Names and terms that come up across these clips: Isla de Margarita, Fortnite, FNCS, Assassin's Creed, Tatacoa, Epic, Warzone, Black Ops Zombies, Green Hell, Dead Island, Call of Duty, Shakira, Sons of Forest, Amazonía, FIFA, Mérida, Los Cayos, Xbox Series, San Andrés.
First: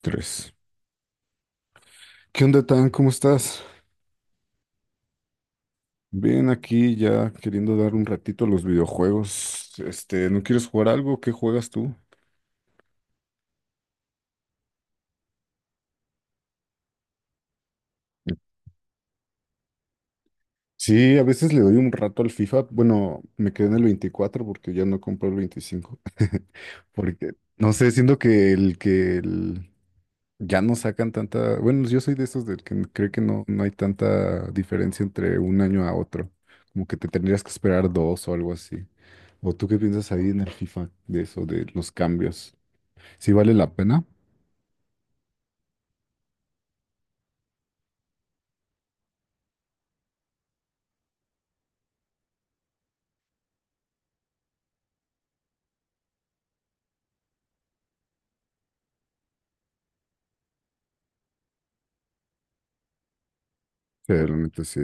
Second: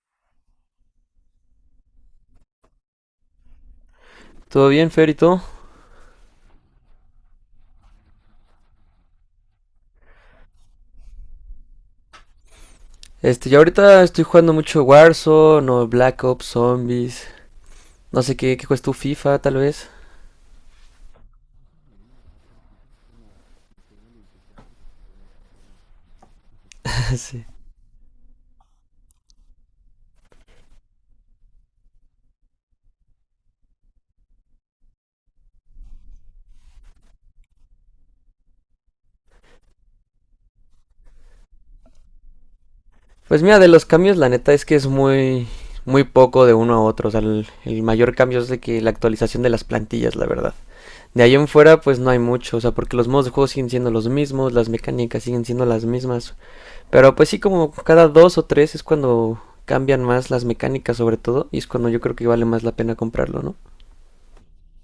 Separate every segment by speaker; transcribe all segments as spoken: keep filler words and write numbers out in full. Speaker 1: Tres. ¿Qué onda, Tan? ¿Cómo estás?
Speaker 2: ¿Todo bien, Fer, y todo?
Speaker 1: Bien, aquí ya queriendo dar un ratito a los videojuegos. Este, ¿no quieres jugar algo? ¿Qué juegas tú?
Speaker 2: Este, yo ahorita estoy jugando mucho Warzone o Black Ops Zombies. No sé qué, qué juegas tú, FIFA, tal vez.
Speaker 1: Sí, a veces le doy un rato al FIFA. Bueno, me quedé en el veinticuatro porque ya no compré el veinticinco. Porque
Speaker 2: Sí.
Speaker 1: no sé, siento que el que el- ya no sacan tanta... Bueno, yo soy de esos del que cree que no, no hay tanta diferencia entre un año a otro. Como que te tendrías que esperar dos o algo así. ¿O tú qué piensas ahí en el FIFA de eso, de los cambios? Sí
Speaker 2: Pues
Speaker 1: vale
Speaker 2: mira, de
Speaker 1: la
Speaker 2: los
Speaker 1: pena,
Speaker 2: cambios, la neta es que es muy, muy poco de uno a otro. O sea, el, el mayor cambio es de que la actualización de las plantillas, la verdad. De ahí en fuera, pues no hay mucho, o sea, porque los modos de juego siguen siendo los mismos, las mecánicas siguen siendo las mismas. Pero pues sí, como cada dos o tres es cuando cambian más las mecánicas sobre todo, y es cuando yo creo que vale más la pena comprarlo, ¿no?
Speaker 1: sí, la neta sí.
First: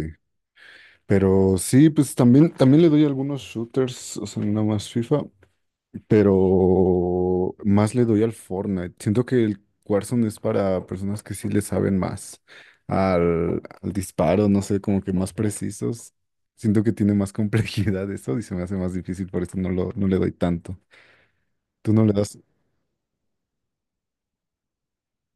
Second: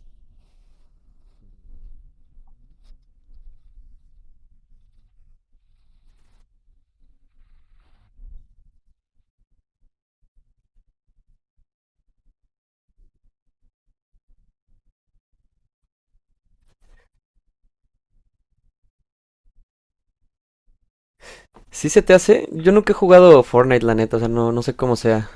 Speaker 1: Pero sí, pues también, también le doy algunos shooters, o sea, nada más FIFA, pero más le doy al Fortnite. Siento que el Warzone es para personas que sí le saben más al, al disparo, no sé, como que más precisos. Siento que tiene más complejidad eso y se me hace más difícil, por eso no lo, no le doy tanto.
Speaker 2: Si
Speaker 1: ¿Tú
Speaker 2: se
Speaker 1: no le
Speaker 2: te
Speaker 1: das?
Speaker 2: hace, yo nunca he jugado Fortnite, la neta, o sea, no, no sé cómo sea.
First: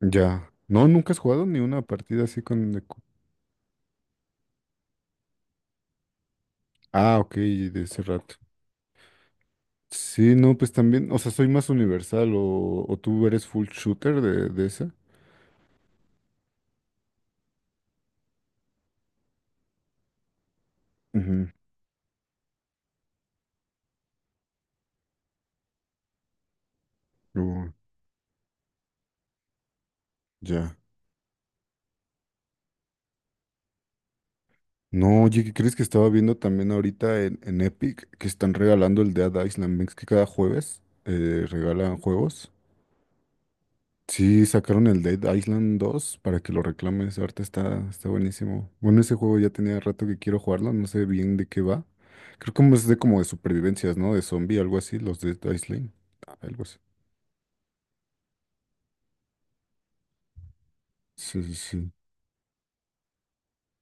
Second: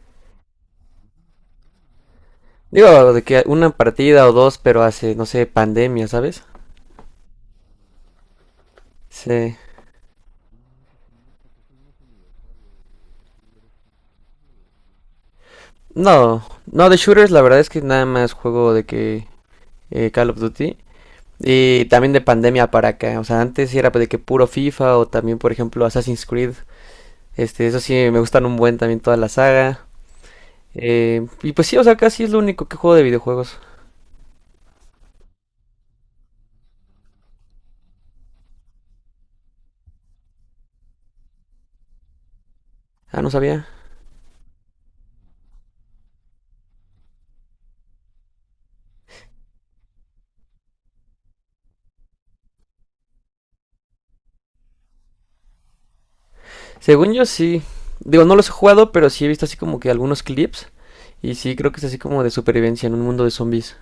Speaker 1: Ya. No, nunca has jugado ni una partida así con... de cu-
Speaker 2: Digo, de que una partida o dos, pero hace, no sé, pandemia, ¿sabes?
Speaker 1: Ah, ok, de ese rato.
Speaker 2: Sí.
Speaker 1: Sí, no, pues también, o sea, soy más universal o, o tú eres full shooter de, de esa.
Speaker 2: No, no, de shooters la verdad es que nada más juego de que eh, Call of Duty.
Speaker 1: Ujú.
Speaker 2: Y también de pandemia para acá, o sea, antes sí era de que puro FIFA o también, por ejemplo, Assassin's Creed. Este,
Speaker 1: Oh,
Speaker 2: eso sí, me gustan un buen también toda la saga.
Speaker 1: ya.
Speaker 2: Eh, y pues sí, o sea, casi es lo único que juego de videojuegos.
Speaker 1: No, oye, ¿qué crees que estaba viendo también ahorita en, en Epic que están regalando el Dead Island? ¿Ves que cada jueves eh, regalan juegos?
Speaker 2: Ah, no sabía.
Speaker 1: Sí, sacaron el Dead Island dos para que lo reclames. Ahorita está, está buenísimo. Bueno, ese juego ya tenía rato que quiero jugarlo, no sé bien de qué va. Creo que es de como de supervivencias, ¿no? De zombie, algo así, los Dead Island. Algo así.
Speaker 2: Según yo sí. Digo, no los he jugado, pero sí he visto así como que algunos clips. Y
Speaker 1: Sí, sí,
Speaker 2: sí, creo que es
Speaker 1: sí.
Speaker 2: así como de supervivencia en un mundo de zombies.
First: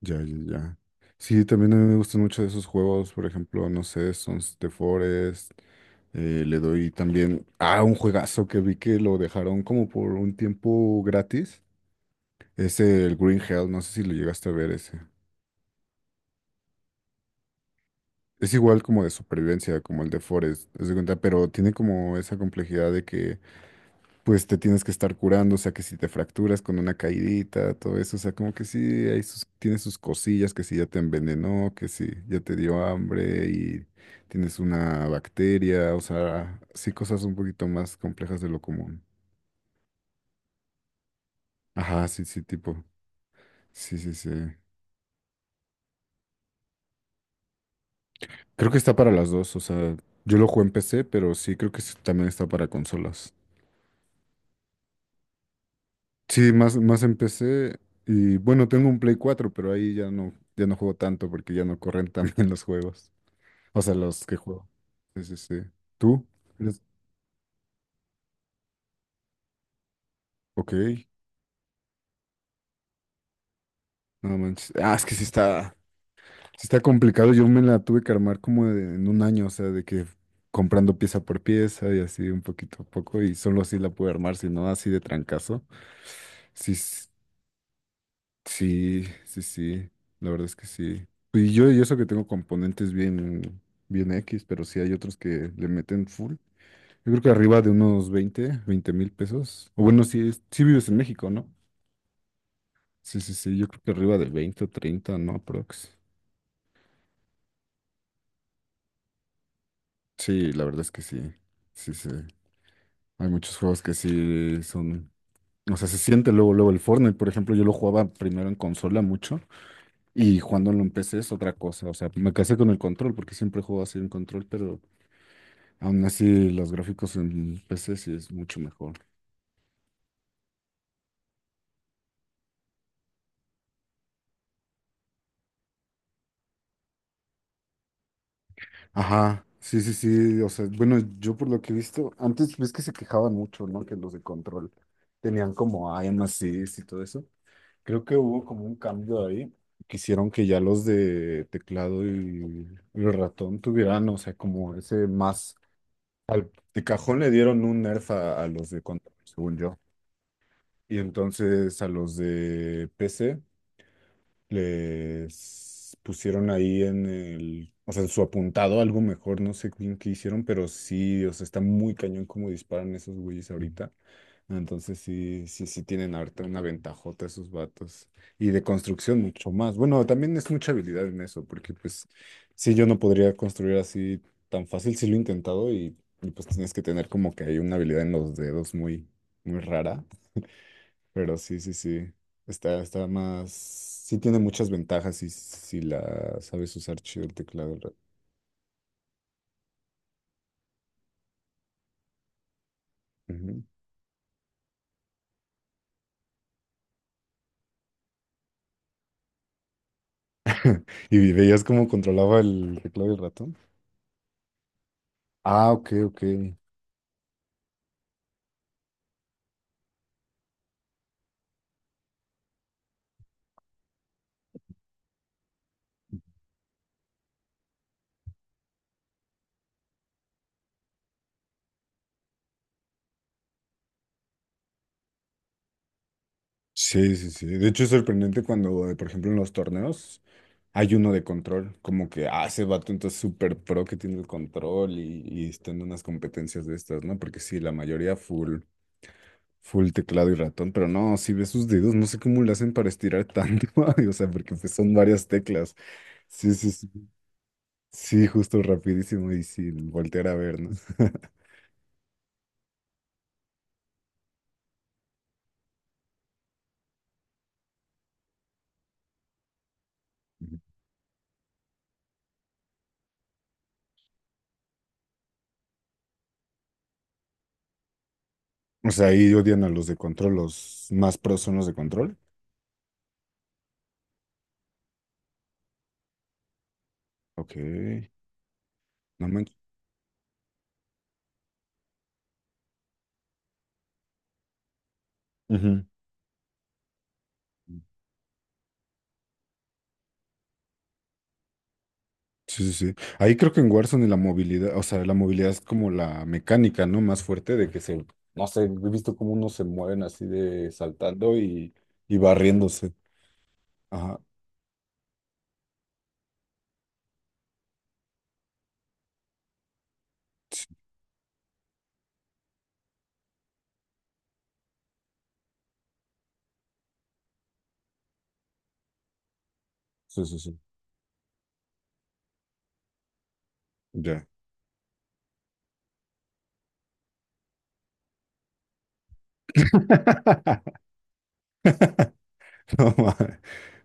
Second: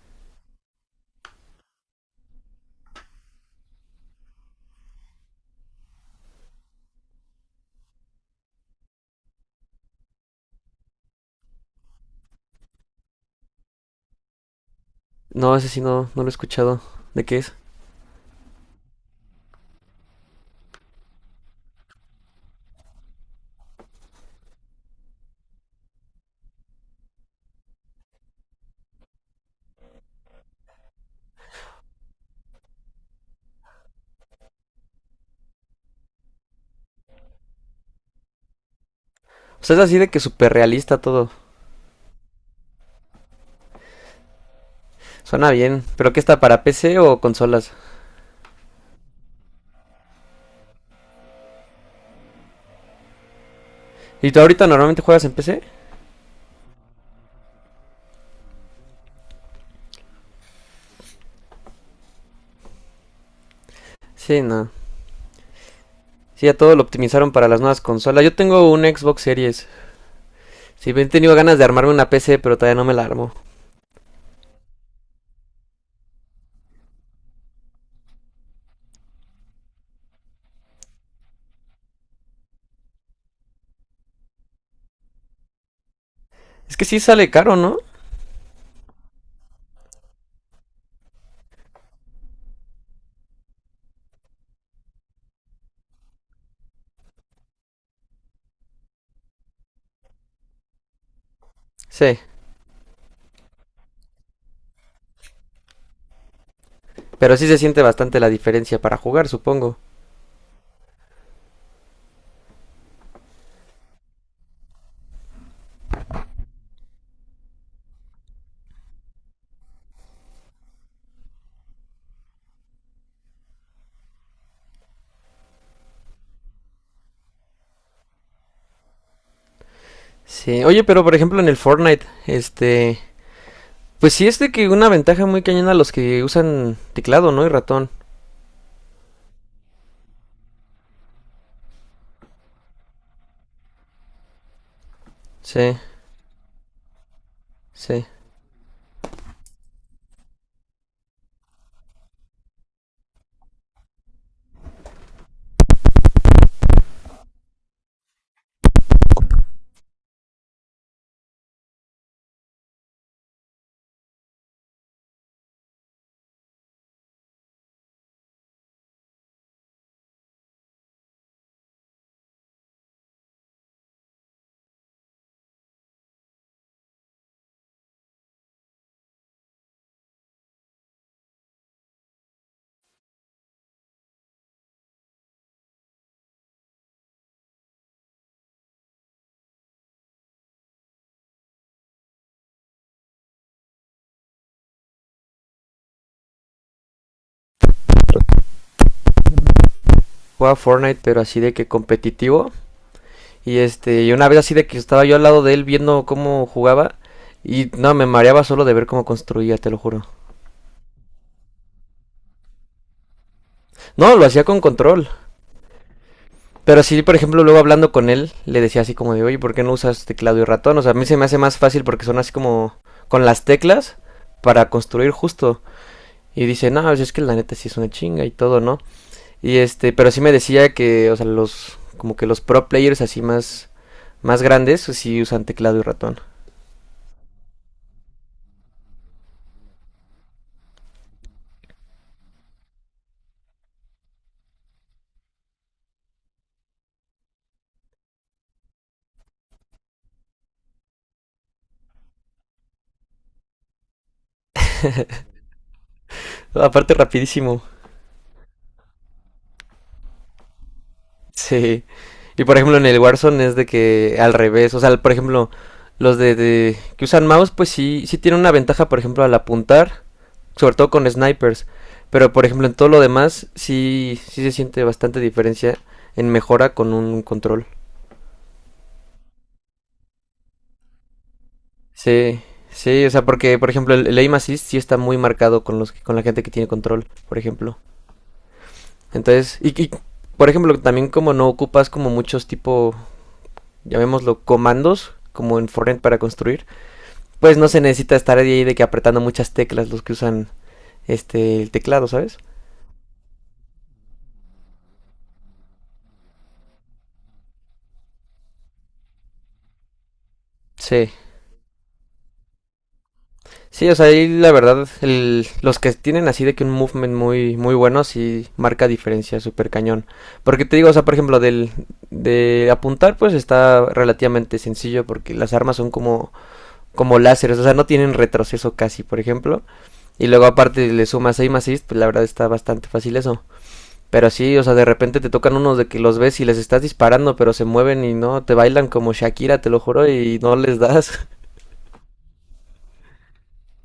Speaker 1: Ya, ya, ya. Sí, también a mí me gustan mucho esos juegos, por ejemplo, no sé, Sons de Forest. Eh, le doy también a un juegazo que vi que lo dejaron como por un tiempo gratis. Es el Green Hell, no sé si lo llegaste a ver ese.
Speaker 2: No, ese sí no, no lo he escuchado. ¿De qué es?
Speaker 1: Es igual como de supervivencia, como el de Forest, haz de cuenta, pero tiene como esa complejidad de que pues te tienes que estar curando, o sea, que si te fracturas con una caidita, todo eso, o sea, como que sí, hay sus, tiene sus cosillas, que si ya te envenenó, que si ya te dio hambre y tienes una bacteria, o sea, sí, cosas un poquito más complejas de lo común.
Speaker 2: O sea, es así de que súper realista todo.
Speaker 1: Ajá, sí, sí, tipo, sí, sí, sí.
Speaker 2: Suena bien. ¿Pero qué está para P C o consolas?
Speaker 1: Creo que está para las dos, o sea, yo lo jugué en P C, pero sí, creo que sí también está para consolas.
Speaker 2: ¿Y tú ahorita normalmente juegas en P C?
Speaker 1: Sí, más, más en P C. Y bueno, tengo un Play cuatro pero ahí ya no, ya no juego tanto porque ya no corren tan bien los juegos. O sea, los que
Speaker 2: Sí,
Speaker 1: juego.
Speaker 2: no.
Speaker 1: Sí, sí, sí. ¿Tú?
Speaker 2: Sí, ya todo
Speaker 1: ¿Eres-
Speaker 2: lo optimizaron para las nuevas consolas. Yo tengo un Xbox Series.
Speaker 1: Ok.
Speaker 2: Sí, he tenido ganas de armarme una P C, pero todavía no me la armo.
Speaker 1: No manches. Ah, es que sí está, sí está complicado. Yo me la tuve que armar como de- en un año, o sea, de que comprando pieza por pieza y así un poquito a poco y solo así la pude armar, si no, así de trancazo. Sí,
Speaker 2: Es que sí
Speaker 1: s-
Speaker 2: sale caro, ¿no?
Speaker 1: sí, sí, sí. La verdad es que sí. Y yo, y eso que tengo componentes bien, bien X, pero sí hay otros que le meten full. Yo creo que arriba de unos veinte, veinte mil pesos. O bueno, si, es- sí vives en México, ¿no?
Speaker 2: Sí.
Speaker 1: Sí, sí, sí, yo creo que arriba de veinte o treinta, ¿no? Prox.
Speaker 2: Pero sí se siente bastante la diferencia para jugar, supongo.
Speaker 1: Sí, la verdad es que sí. Sí, sí. Hay muchos juegos que sí son. O sea, se siente luego, luego el Fortnite, por ejemplo, yo lo jugaba primero en consola mucho y cuando en P C es otra cosa. O sea, me casé con el control porque siempre juego así en control, pero aún así los gráficos en P C sí es mucho mejor.
Speaker 2: Sí, oye, pero por ejemplo en el Fortnite, este, pues sí es de que una ventaja muy cañona a los que usan teclado, ¿no? Y ratón.
Speaker 1: Ajá, sí, sí, sí. O sea, bueno, yo por lo que he visto, antes ves que se quejaban mucho, ¿no? Que los de control tenían
Speaker 2: Sí,
Speaker 1: como aim assist y todo eso. Creo
Speaker 2: sí.
Speaker 1: que hubo como un cambio ahí. Quisieron que ya los de teclado y, y ratón tuvieran, o sea, como ese más... Al, de cajón le dieron un nerf a, a los de control, según yo. Y entonces a los de P C les pusieron ahí en el, o sea, en su apuntado algo mejor, no sé bien qué hicieron, pero sí, o sea, está muy cañón como disparan esos güeyes ahorita. Entonces sí, sí, sí tienen ahorita una ventajota esos vatos. Y de construcción mucho más. Bueno, también es mucha habilidad en eso, porque pues sí, yo no podría construir así tan fácil, sí lo he intentado y, y, pues tienes que tener como que hay una habilidad en los dedos muy, muy rara, pero sí, sí, sí. Está, está más. Sí tiene muchas ventajas si, si la sabes usar chido el teclado. el ra-
Speaker 2: Juega Fortnite, pero así de que competitivo. Y
Speaker 1: Ujú.
Speaker 2: este, y una vez así de que estaba yo al lado de él viendo cómo jugaba. Y no, me mareaba solo de ver cómo construía, te lo juro.
Speaker 1: ¿Y veías cómo controlaba el teclado y el ratón?
Speaker 2: No, lo hacía con control.
Speaker 1: Ah, ok, ok.
Speaker 2: Pero sí, por ejemplo, luego hablando con él, le decía así como de, oye, ¿por qué no usas teclado y ratón? O sea, a mí se me hace más fácil porque son así como con las teclas para construir justo. Y dice, no, pues es que la neta sí es una chinga y todo, ¿no? Y este, pero sí me decía que, o sea, los, como que los pro players así más, más grandes, pues sí usan teclado y ratón.
Speaker 1: Sí, sí, sí. De hecho es sorprendente cuando, eh, por ejemplo, en los torneos. Hay uno de control, como que, ah, ese vato entonces súper pro que tiene el control y, y está en unas competencias de estas, ¿no? Porque sí, la mayoría full, full teclado y ratón, pero no, si ves sus dedos, no sé cómo le hacen para estirar tanto, ay, o sea, porque pues, son varias teclas. Sí, sí, sí,
Speaker 2: Aparte, rapidísimo.
Speaker 1: sí, justo rapidísimo y sin voltear a ver, ¿no?
Speaker 2: Sí. Y por ejemplo, en el Warzone es de que al revés, o sea, por ejemplo, los de, de que usan mouse, pues sí, sí tienen una ventaja, por ejemplo, al apuntar, sobre todo con snipers. Pero por ejemplo, en todo lo demás, sí, sí se siente bastante diferencia en mejora con un control.
Speaker 1: O sea, ahí odian a los de control, los más pros son los de control.
Speaker 2: Sí, sí, o sea, porque, por ejemplo, el, el aim assist sí está muy marcado con los, con la gente que tiene control, por
Speaker 1: Ok,
Speaker 2: ejemplo.
Speaker 1: no manches.
Speaker 2: Entonces, y, y, por ejemplo, también como no ocupas como muchos tipo, llamémoslo, comandos, como en
Speaker 1: Ujú.
Speaker 2: Fortnite para construir, pues no se necesita estar ahí de que apretando muchas teclas los que usan este el teclado, ¿sabes?
Speaker 1: Sí, sí, sí. Ahí creo que en Warzone la movilidad, o sea, la movilidad es como la mecánica, ¿no? Más fuerte de que se, no sé, he visto cómo unos se mueven así de
Speaker 2: Sí,
Speaker 1: saltando y, y barriéndose.
Speaker 2: sí, o sea,
Speaker 1: Ajá.
Speaker 2: ahí la verdad, el- los que tienen así de que un movement muy, muy bueno sí marca diferencia súper cañón. Porque
Speaker 1: Sí,
Speaker 2: te digo, o sea, por ejemplo, del, de apuntar pues está relativamente sencillo porque las armas son como, como láseres, o sea, no tienen retroceso casi, por ejemplo.
Speaker 1: sí,
Speaker 2: Y
Speaker 1: sí.
Speaker 2: luego
Speaker 1: Sí.
Speaker 2: aparte le sumas aim assist, pues la verdad está bastante fácil eso.
Speaker 1: Ya.
Speaker 2: Pero sí, o sea, de repente te tocan unos de que los ves y les estás disparando, pero se mueven y no, te bailan como Shakira, te lo juro, y no les das.
Speaker 1: No ma-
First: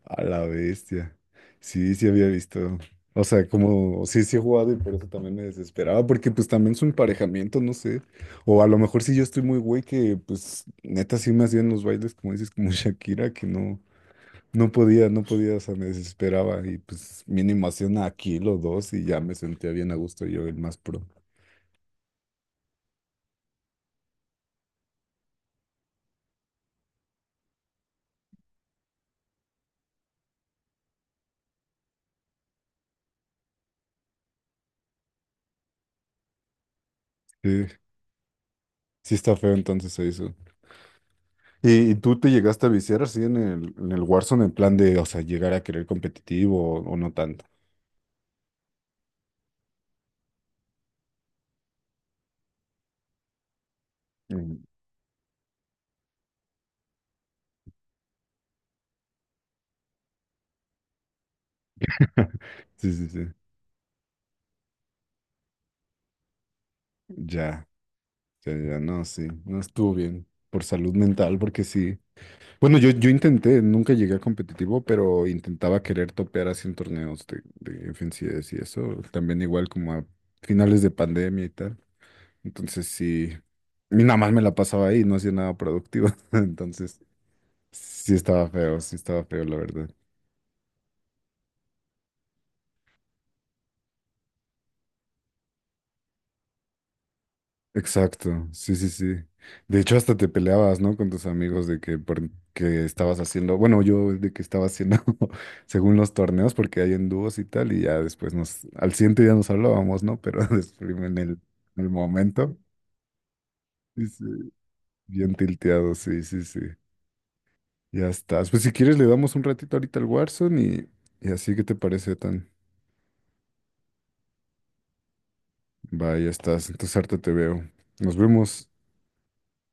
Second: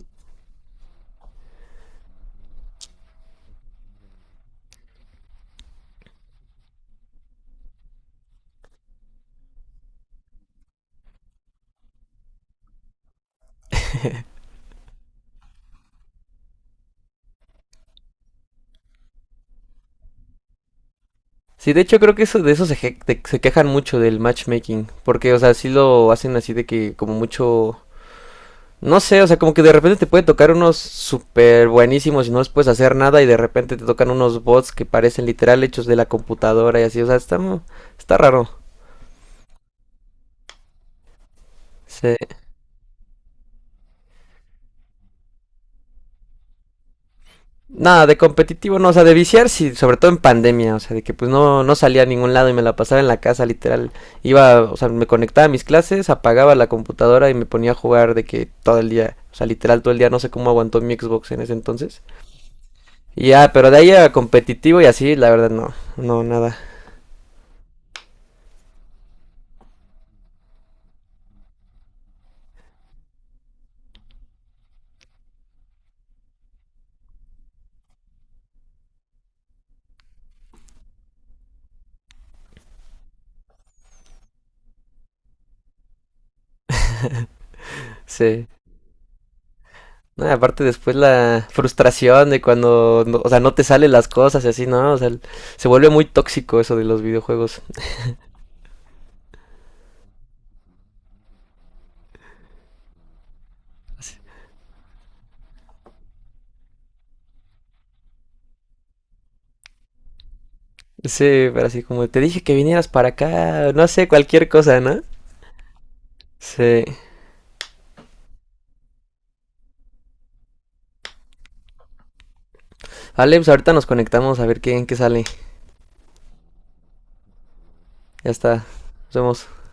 Speaker 1: A la bestia. Sí, sí había visto. O sea, como, sí, sí he jugado y por eso también me desesperaba, porque pues también su emparejamiento, no sé. O a lo mejor si yo estoy muy güey que pues neta sí me hacían los bailes, como dices, como Shakira, que no. No podía, no podía, o sea, me desesperaba y pues mínimo hacía una aquí los dos y ya me sentía bien a gusto yo, el más pro.
Speaker 2: Sí, de hecho creo que eso, de eso se, je- de- se quejan mucho del matchmaking, porque, o sea, sí lo hacen así de que como mucho, no sé, o sea, como que de repente te puede tocar unos súper buenísimos y no les puedes hacer nada y de repente te tocan unos bots que parecen literal hechos de la computadora y así, o sea, está, mu-
Speaker 1: Sí,
Speaker 2: está raro.
Speaker 1: sí está feo entonces eso. ¿Y, y
Speaker 2: Sí.
Speaker 1: tú te llegaste a viciar así en el, en el Warzone en plan de, o sea, llegar a querer competitivo o, o no tanto?
Speaker 2: Nada, de competitivo no, o sea, de viciar sí, sobre todo en pandemia, o sea, de que pues no, no salía a ningún lado y me la pasaba en la casa, literal. Iba,
Speaker 1: Mm.
Speaker 2: o sea, me conectaba a mis clases, apagaba la computadora y me ponía a jugar de que todo el día, o sea, literal todo el día, no sé cómo aguantó mi Xbox en ese entonces.
Speaker 1: Sí, sí, sí.
Speaker 2: Y ya, pero de ahí a competitivo y así, la verdad no, no, nada,
Speaker 1: Ya, ya, ya, no, sí, no estuvo bien por salud mental porque sí. Bueno, yo, yo intenté, nunca llegué a competitivo, pero intentaba querer topear así en torneos de, de F N C S y eso, también igual como a finales de pandemia y tal. Entonces sí, y nada más me la pasaba ahí, no hacía nada productivo. Entonces sí
Speaker 2: sí.
Speaker 1: estaba feo, sí estaba feo, la verdad.
Speaker 2: No, aparte después la frustración de cuando, no- o sea, no te salen las cosas y así, ¿no? O sea, se vuelve muy tóxico eso de los videojuegos.
Speaker 1: Exacto, sí, sí, sí. De hecho, hasta te peleabas, ¿no? Con tus amigos de que, por, que estabas haciendo, bueno, yo
Speaker 2: Así.
Speaker 1: de que estaba haciendo según los torneos, porque hay en dúos y tal, y ya después nos, al siguiente día nos hablábamos, ¿no? Pero después en el,
Speaker 2: Sí, pero así
Speaker 1: en el
Speaker 2: como te dije que
Speaker 1: momento,
Speaker 2: vinieras para acá, no sé,
Speaker 1: sí, sí,
Speaker 2: cualquier cosa, ¿no?
Speaker 1: bien tilteado, sí, sí, sí.
Speaker 2: Sí.
Speaker 1: Ya estás. Pues si quieres le damos un ratito ahorita al Warzone y, y así que te parece tan.
Speaker 2: Vale, pues ahorita nos conectamos a ver qué, en qué sale.
Speaker 1: Va, ya estás. Entonces harta te veo. Nos
Speaker 2: Ya está.
Speaker 1: vemos.
Speaker 2: Nos vemos.